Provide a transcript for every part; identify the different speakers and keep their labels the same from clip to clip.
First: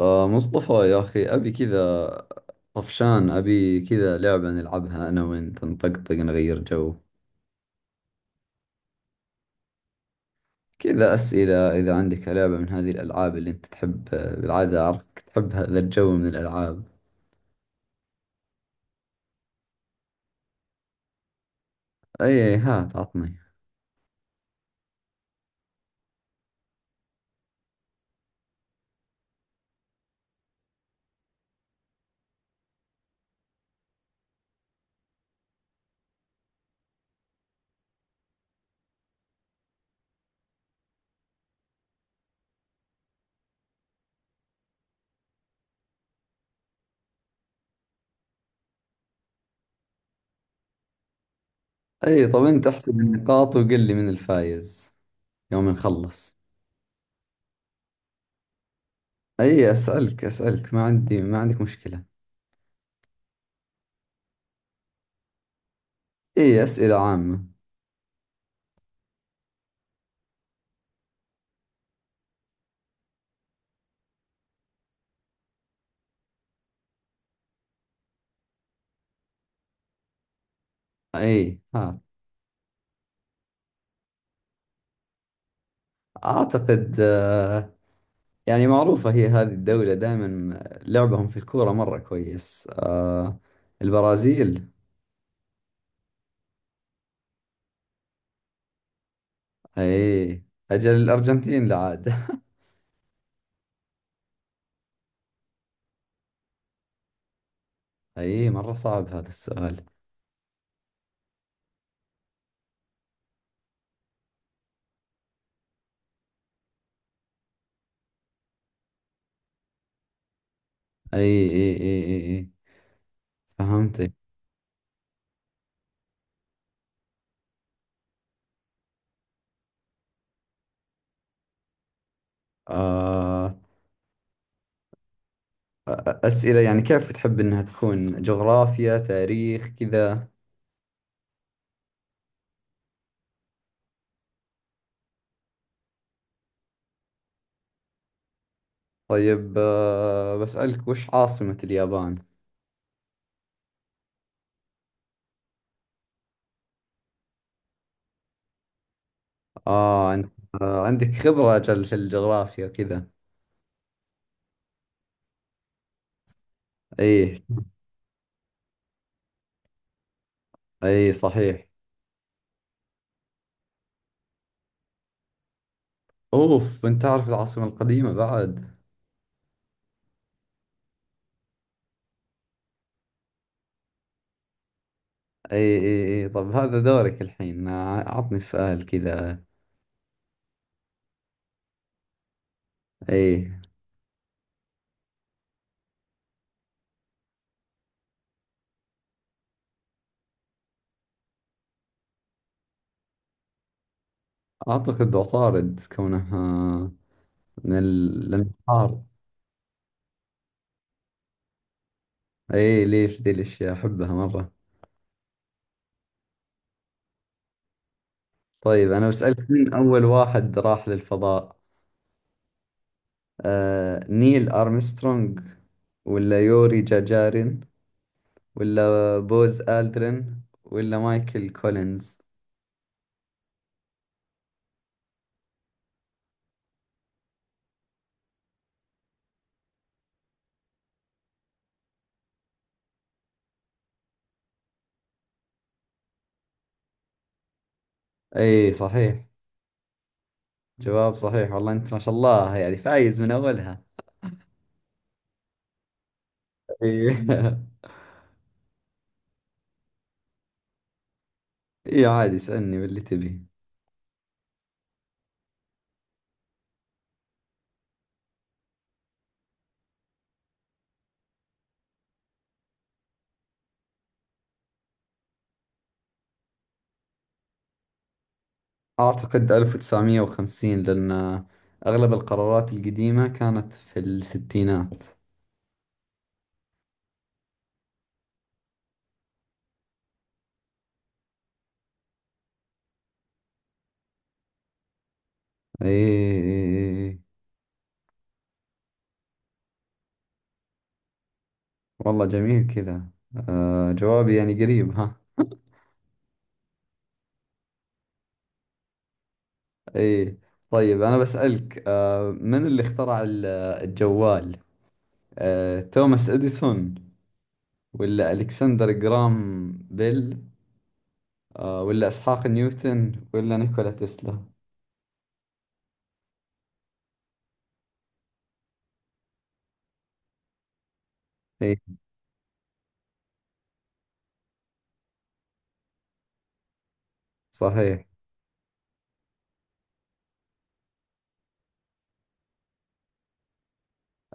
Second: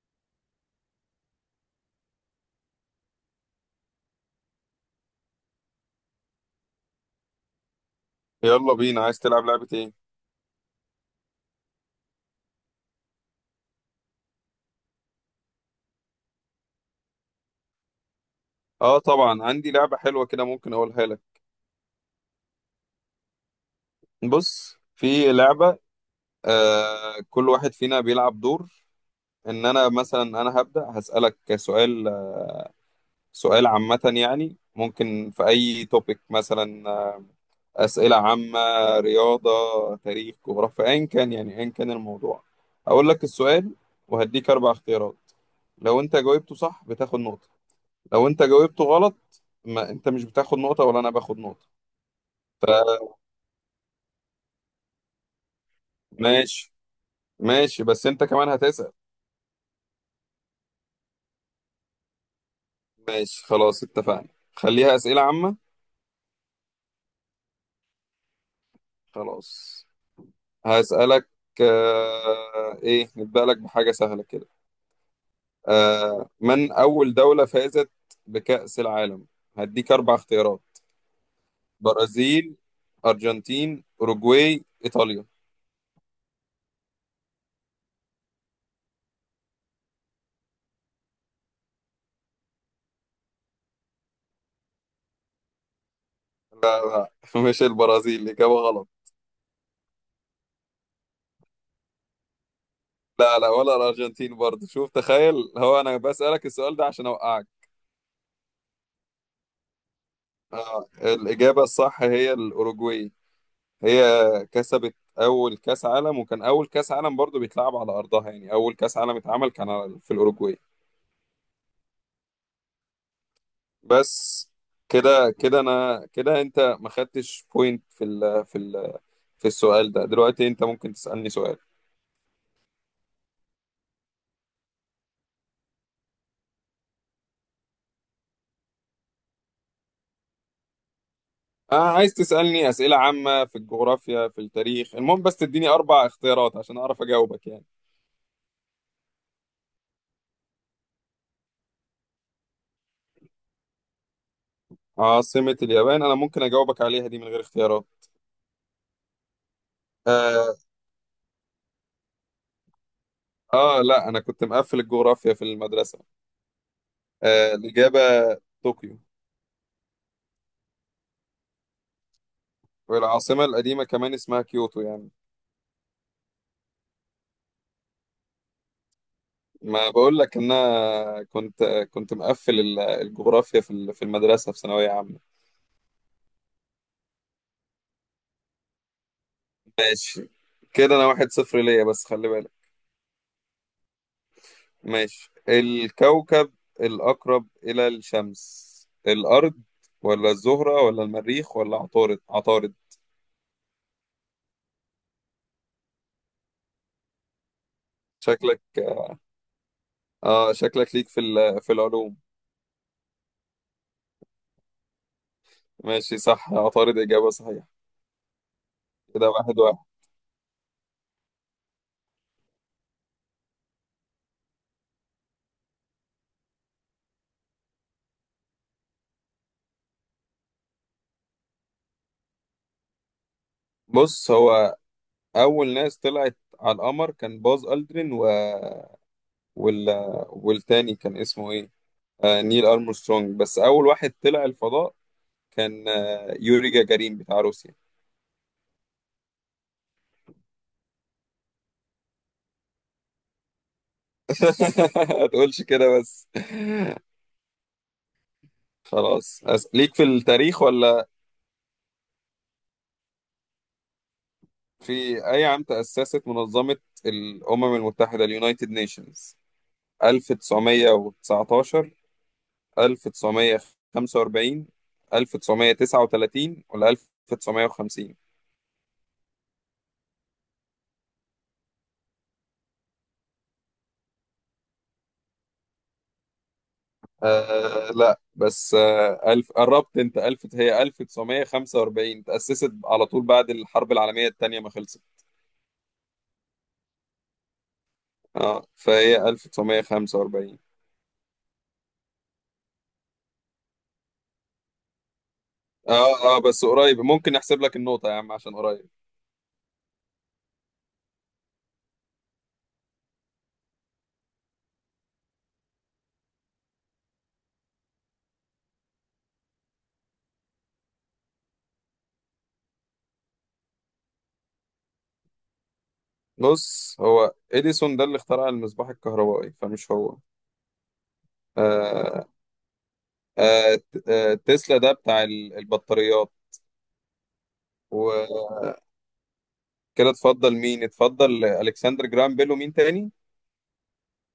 Speaker 1: مصطفى يا أخي، أبي كذا، طفشان، أبي كذا لعبة نلعبها أنا وأنت، نطقطق، نغير جو.
Speaker 2: يلا بينا عايز تلعب لعبة ايه؟
Speaker 1: كذا أسئلة، إذا عندك لعبة من هذه الألعاب اللي أنت تحب، بالعادة أعرفك تحب هذا الجو من الألعاب.
Speaker 2: اه طبعا عندي لعبة حلوة كده ممكن اقولها لك.
Speaker 1: أي، هات عطني.
Speaker 2: بص في لعبة. كل واحد فينا بيلعب دور. انا مثلا انا هبدأ هسألك سؤال. سؤال عامة يعني ممكن في اي توبيك مثلا اسئلة عامة، رياضة، تاريخ، جغرافيا، ايا كان يعني ايا كان الموضوع. اقول لك السؤال وهديك اربع اختيارات. لو انت جاوبته صح بتاخد نقطة، لو انت جاوبته غلط ما انت مش بتاخد نقطة ولا انا باخد نقطة.
Speaker 1: أي، طب أنت احسب النقاط وقل لي من الفايز يوم نخلص.
Speaker 2: ماشي. ماشي بس انت كمان هتسأل.
Speaker 1: أي، أسألك أسألك، ما عندي ما عندك مشكلة.
Speaker 2: ماشي، خلاص اتفقنا. خليها أسئلة عامة.
Speaker 1: أي، أسئلة عامة.
Speaker 2: خلاص. هسألك. ايه، نبدأ لك بحاجة سهلة كده. من أول دولة فازت بكأس العالم؟ هديك أربع اختيارات:
Speaker 1: أي، هات.
Speaker 2: برازيل، أرجنتين، أوروجواي، إيطاليا.
Speaker 1: أعتقد يعني معروفة هي هذه الدولة دائما، لعبهم في الكورة مرة كويس، البرازيل.
Speaker 2: لا لا. مش البرازيل، إجابة غلط.
Speaker 1: اي، اجل الارجنتين لا عاد.
Speaker 2: لا لا، ولا الأرجنتين برضه، شوف تخيل، هو أنا بسألك السؤال ده عشان أوقعك.
Speaker 1: اي، مرة صعب هذا السؤال.
Speaker 2: الإجابة الصح هي الأوروجواي. هي كسبت اول كاس عالم، وكان اول كاس عالم برضو بيتلعب على ارضها، يعني اول كاس عالم اتعمل كان في الاوروجواي.
Speaker 1: اي، اي، اي، اي، أي. فهمتك.
Speaker 2: بس. كده كده انا كده، انت ما خدتش بوينت في السؤال ده دلوقتي انت ممكن تسالني سؤال.
Speaker 1: آه اسئلة، يعني كيف تحب انها تكون، جغرافيا، تاريخ، كذا.
Speaker 2: انا عايز تسالني اسئله عامه في الجغرافيا، في التاريخ، المهم بس تديني اربع اختيارات عشان اعرف اجاوبك يعني.
Speaker 1: طيب، بسألك وش عاصمة اليابان؟
Speaker 2: عاصمة اليابان، انا ممكن اجاوبك عليها دي من غير اختيارات
Speaker 1: اه، انت
Speaker 2: آه,
Speaker 1: عندك خبرة اجل في الجغرافيا كذا.
Speaker 2: اه، لا انا كنت مقفل الجغرافيا في المدرسة.
Speaker 1: اي،
Speaker 2: الاجابة طوكيو.
Speaker 1: اي صحيح.
Speaker 2: والعاصمة القديمة كمان اسمها كيوتو يعني.
Speaker 1: اوف، انت تعرف العاصمة القديمة بعد.
Speaker 2: ما بقول لك ان انا كنت مقفل الجغرافيا في المدرسة في ثانوية عامة.
Speaker 1: اي، اي، اي، طب هذا دورك الحين، عطني سؤال كذا.
Speaker 2: ماشي. كده انا 1-0 ليا بس خلي بالك.
Speaker 1: اي،
Speaker 2: ماشي، الكوكب الأقرب إلى الشمس، الأرض ولا الزهرة ولا المريخ ولا عطارد؟ عطارد.
Speaker 1: اعتقد عطارد كونها من
Speaker 2: شكلك
Speaker 1: الانهار.
Speaker 2: اه شكلك ليك في العلوم.
Speaker 1: اي، ليش ذي الاشياء احبها مرة.
Speaker 2: ماشي صح، عطارد إجابة صحيحة.
Speaker 1: طيب، انا
Speaker 2: كده
Speaker 1: بسألك
Speaker 2: واحد
Speaker 1: مين
Speaker 2: واحد
Speaker 1: اول واحد راح للفضاء؟ نيل ارمسترونج، ولا يوري جاجارين، ولا بوز آلدرين، ولا مايكل كولينز؟
Speaker 2: بص هو أول ناس طلعت على القمر كان باز ألدرين وال... والتاني كان اسمه ايه، نيل ارمسترونج. بس اول واحد طلع الفضاء كان يوري جاجارين بتاع روسيا.
Speaker 1: اي صحيح، جواب صحيح، والله انت ما شاء الله يعني فايز من اولها.
Speaker 2: ما تقولش كده بس.
Speaker 1: ايه.
Speaker 2: خلاص ليك في التاريخ ولا؟
Speaker 1: ايه، عادي اسألني باللي تبي.
Speaker 2: في اي عام تأسست منظمة الأمم المتحدة اليونايتد نيشنز؟ 1919، 1945، 1939 ولا 1950؟
Speaker 1: أعتقد 1950، لأن أغلب القرارات القديمة كانت في الستينات.
Speaker 2: لا، بس ألف، قربت أنت، ألف، هي 1945 تأسست على طول بعد الحرب العالمية التانية ما خلصت.
Speaker 1: ايه، إيه، إيه.
Speaker 2: اه فهي 1945.
Speaker 1: والله جميل كذا. جوابي يعني قريب ها.
Speaker 2: اه اه بس قريب، ممكن نحسب لك النقطة يا عم عشان قريب.
Speaker 1: ايه. طيب، أنا بسألك من اللي اخترع الجوال؟ توماس إديسون، ولا ألكسندر جرام بيل، ولا إسحاق نيوتن، ولا نيكولا تسلا؟
Speaker 2: بص، هو إديسون ده اللي اخترع المصباح الكهربائي فمش هو.
Speaker 1: ايه
Speaker 2: آه تسلا ده بتاع البطاريات
Speaker 1: صحيح.
Speaker 2: وكده. اتفضل مين؟ اتفضل ألكسندر جرام بيل، ومين تاني؟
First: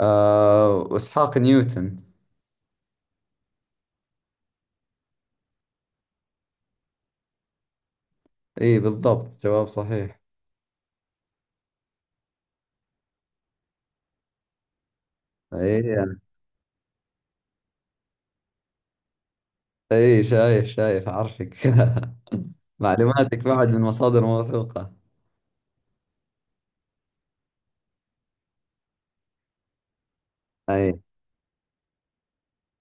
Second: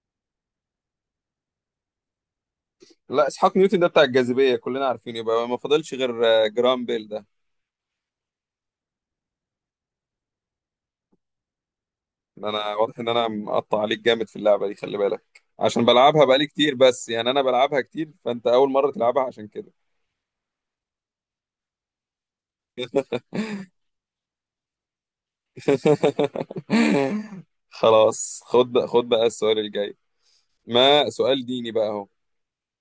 Speaker 1: واسحاق نيوتن.
Speaker 2: لا اسحاق نيوتن ده بتاع الجاذبيه كلنا عارفين، يبقى ما فاضلش غير جرام بيل ده.
Speaker 1: اي بالضبط، جواب صحيح.
Speaker 2: انا واضح ان انا مقطع عليك جامد في اللعبه دي، خلي بالك عشان
Speaker 1: اي،
Speaker 2: بلعبها بقالي كتير، بس يعني انا بلعبها كتير، فانت اول مره تلعبها عشان كده.
Speaker 1: اي، شايف شايف عارفك. معلوماتك بعد من مصادر موثوقة.
Speaker 2: خلاص، خد بقى خد بقى السؤال الجاي،
Speaker 1: اي.
Speaker 2: ما سؤال ديني بقى اهو.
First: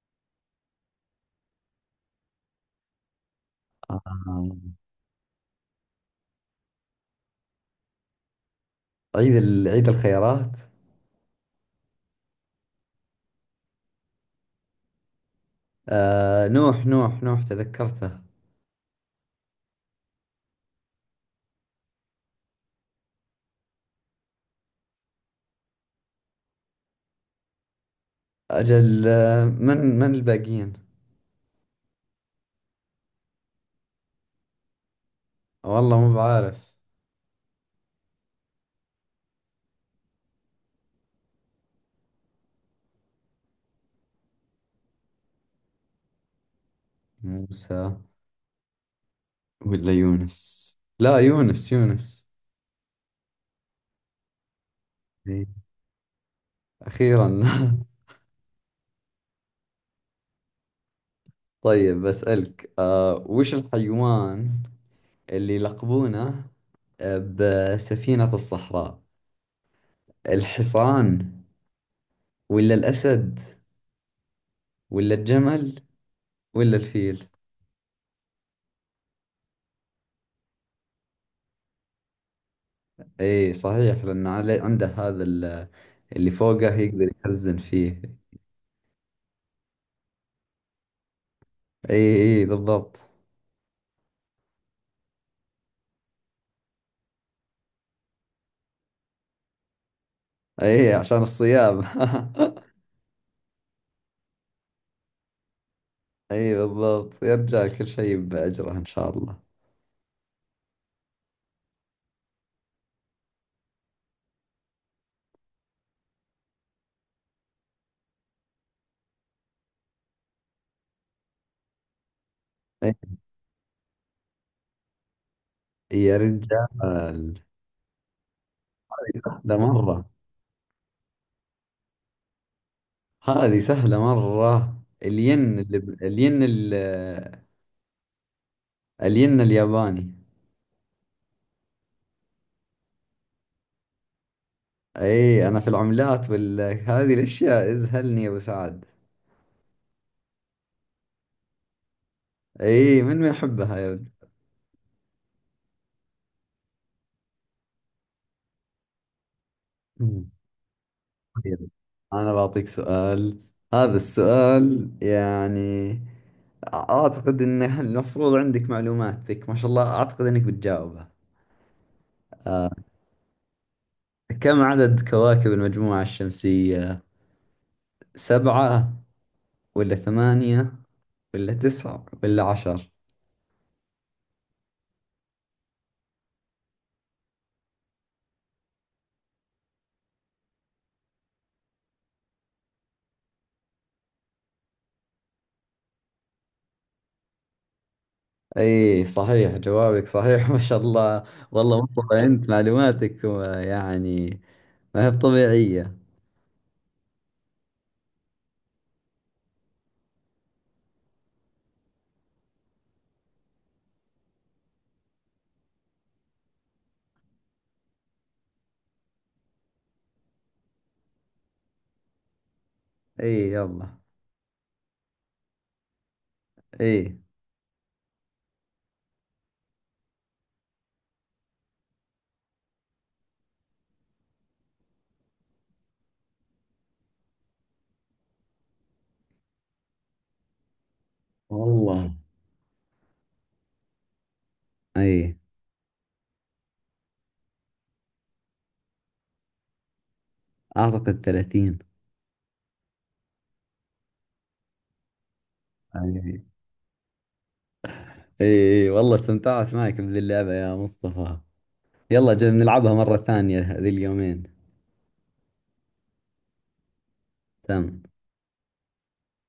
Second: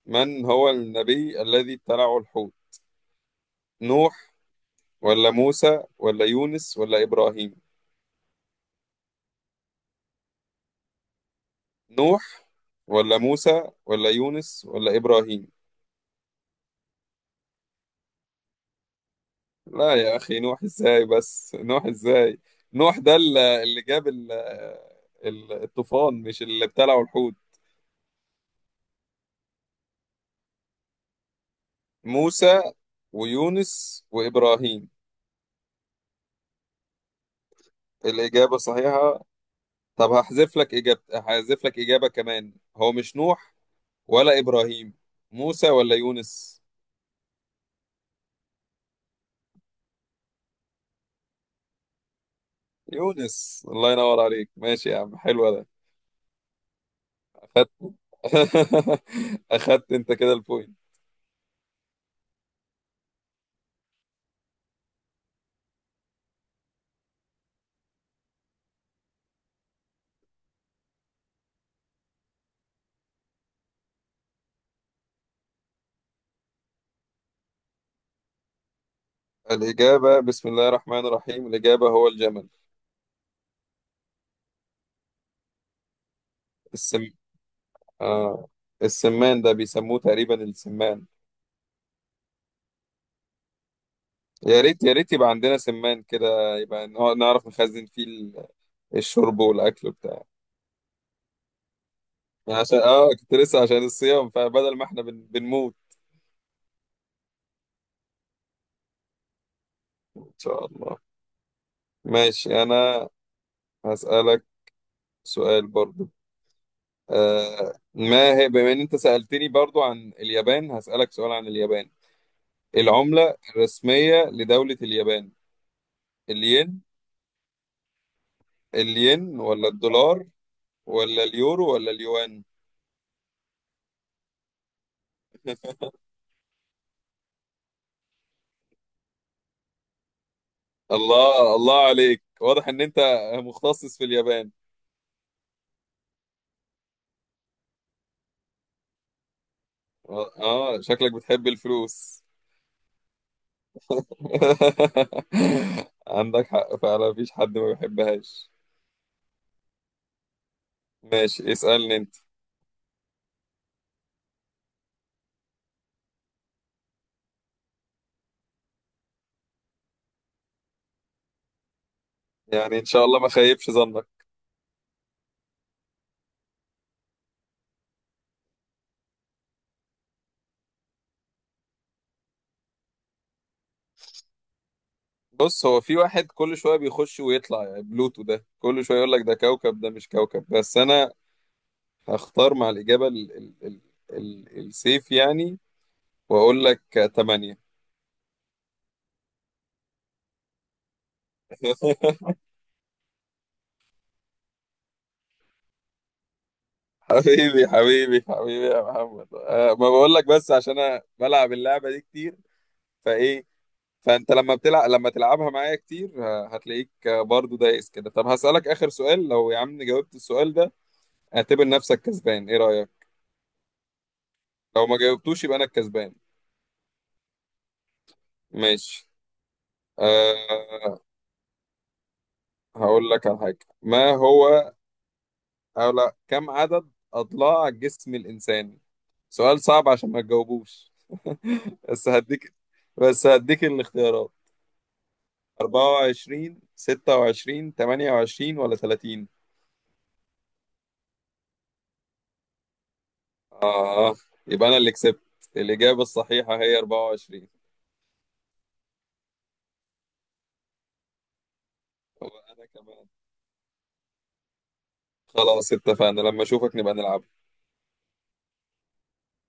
Speaker 2: من هو النبي الذي ابتلعه الحوت؟ نوح
Speaker 1: آه.
Speaker 2: ولا موسى ولا يونس ولا ابراهيم؟
Speaker 1: عيد الخيرات.
Speaker 2: نوح ولا موسى ولا يونس ولا ابراهيم؟
Speaker 1: نوح نوح نوح، تذكرته.
Speaker 2: لا يا أخي، نوح إزاي بس، نوح إزاي؟ نوح ده اللي جاب الطوفان، مش اللي ابتلعوا الحوت.
Speaker 1: اجل من من الباقيين؟
Speaker 2: موسى ويونس وإبراهيم.
Speaker 1: والله مو بعارف.
Speaker 2: الإجابة صحيحة. طب هحذف لك إجابة، هحذف لك إجابة كمان، هو مش نوح ولا إبراهيم. موسى ولا يونس؟
Speaker 1: موسى ولا يونس؟ لا، يونس يونس.
Speaker 2: يونس، الله ينور عليك، ماشي يا عم،
Speaker 1: إي.
Speaker 2: حلو ده.
Speaker 1: اخيرا.
Speaker 2: أخدت. أخدت أنت كده البوينت.
Speaker 1: طيب بسألك، وش الحيوان اللي يلقبونه بسفينة الصحراء؟ الحصان، ولا الأسد، ولا الجمل، ولا الفيل؟
Speaker 2: الإجابة بسم الله الرحمن الرحيم، الإجابة هو الجمل.
Speaker 1: اي صحيح، لأنه عنده هذا اللي فوقه
Speaker 2: السم...
Speaker 1: يقدر يخزن فيه.
Speaker 2: اه السمان ده بيسموه تقريبا السمان.
Speaker 1: اي، اي بالضبط.
Speaker 2: يا ريت يا ريت يبقى عندنا سمان كده، يبقى نعرف نخزن فيه الشرب والاكل بتاع.
Speaker 1: اي، عشان الصيام.
Speaker 2: عشان كنت لسه، عشان الصيام، فبدل ما احنا بنموت.
Speaker 1: اي بالضبط، يرجع كل شيء بأجره إن شاء الله.
Speaker 2: ان شاء الله. ماشي، انا هسألك سؤال برضو. ما هي بما ان انت سألتني برضو عن اليابان، هسألك سؤال عن اليابان.
Speaker 1: إي،
Speaker 2: العملة الرسمية لدولة اليابان،
Speaker 1: يا
Speaker 2: الين
Speaker 1: رجال. هذه
Speaker 2: الين
Speaker 1: سهلة
Speaker 2: ولا
Speaker 1: مرة.
Speaker 2: الدولار ولا اليورو ولا اليوان؟
Speaker 1: هذه سهلة مرة. الين اللي الين ال- الين الياباني.
Speaker 2: الله الله عليك، واضح ان انت مختصص في اليابان.
Speaker 1: اي، انا في العملات وال هذه الاشياء ازهلني يا ابو سعد.
Speaker 2: اه شكلك بتحب الفلوس.
Speaker 1: اي، من ما يحبها يا ولد.
Speaker 2: عندك حق فعلا، مفيش حد ما بيحبهاش.
Speaker 1: مم.
Speaker 2: ماشي،
Speaker 1: طيب،
Speaker 2: اسألني انت.
Speaker 1: انا بعطيك سؤال. هذا السؤال يعني اعتقد انه المفروض عندك معلوماتك ما شاء الله، اعتقد انك بتجاوبها.
Speaker 2: يعني ان شاء الله ما خيبش ظنك.
Speaker 1: كم عدد كواكب المجموعة الشمسية؟ سبعة، ولا ثمانية، ولا تسعة، ولا 10؟
Speaker 2: بص، هو في واحد كل شوية بيخش ويطلع يعني، بلوتو ده كل شوية يقول لك ده كوكب ده مش كوكب، بس انا هختار مع الإجابة ال ال ال ال السيف يعني، واقول لك 8.
Speaker 1: اي صحيح، جوابك صحيح. ما شاء الله. والله مصطفى انت معلوماتك يعني ما هي بطبيعية.
Speaker 2: حبيبي حبيبي حبيبي يا محمد، ما بقول لك بس عشان انا بلعب اللعبه دي كتير فايه، فانت لما تلعبها معايا كتير هتلاقيك برضو دايس كده. طب هسألك اخر سؤال، لو يا عم جاوبت السؤال ده، اعتبر نفسك كسبان، ايه رأيك؟
Speaker 1: اي، يلا.
Speaker 2: لو ما جاوبتوش يبقى انا الكسبان.
Speaker 1: اي،
Speaker 2: ماشي. أه هقول لك على حاجه ما هو. أو لا، كم عدد اضلاع جسم الانسان؟ سؤال صعب عشان ما تجاوبوش. بس
Speaker 1: والله.
Speaker 2: هديك بس هديك الاختيارات:
Speaker 1: اي،
Speaker 2: 24، 26، 28 ولا 30؟
Speaker 1: اعتقد 30.
Speaker 2: آه يبقى أنا اللي كسبت. الإجابة
Speaker 1: أي. اي،
Speaker 2: الصحيحة هي 24.
Speaker 1: اي والله استمتعت معك بذي اللعبة يا مصطفى. يلا جل
Speaker 2: وأنا
Speaker 1: نلعبها
Speaker 2: كمان.
Speaker 1: مرة ثانية ذي اليومين.
Speaker 2: خلاص اتفقنا لما أشوفك نبقى نلعب.
Speaker 1: تمام.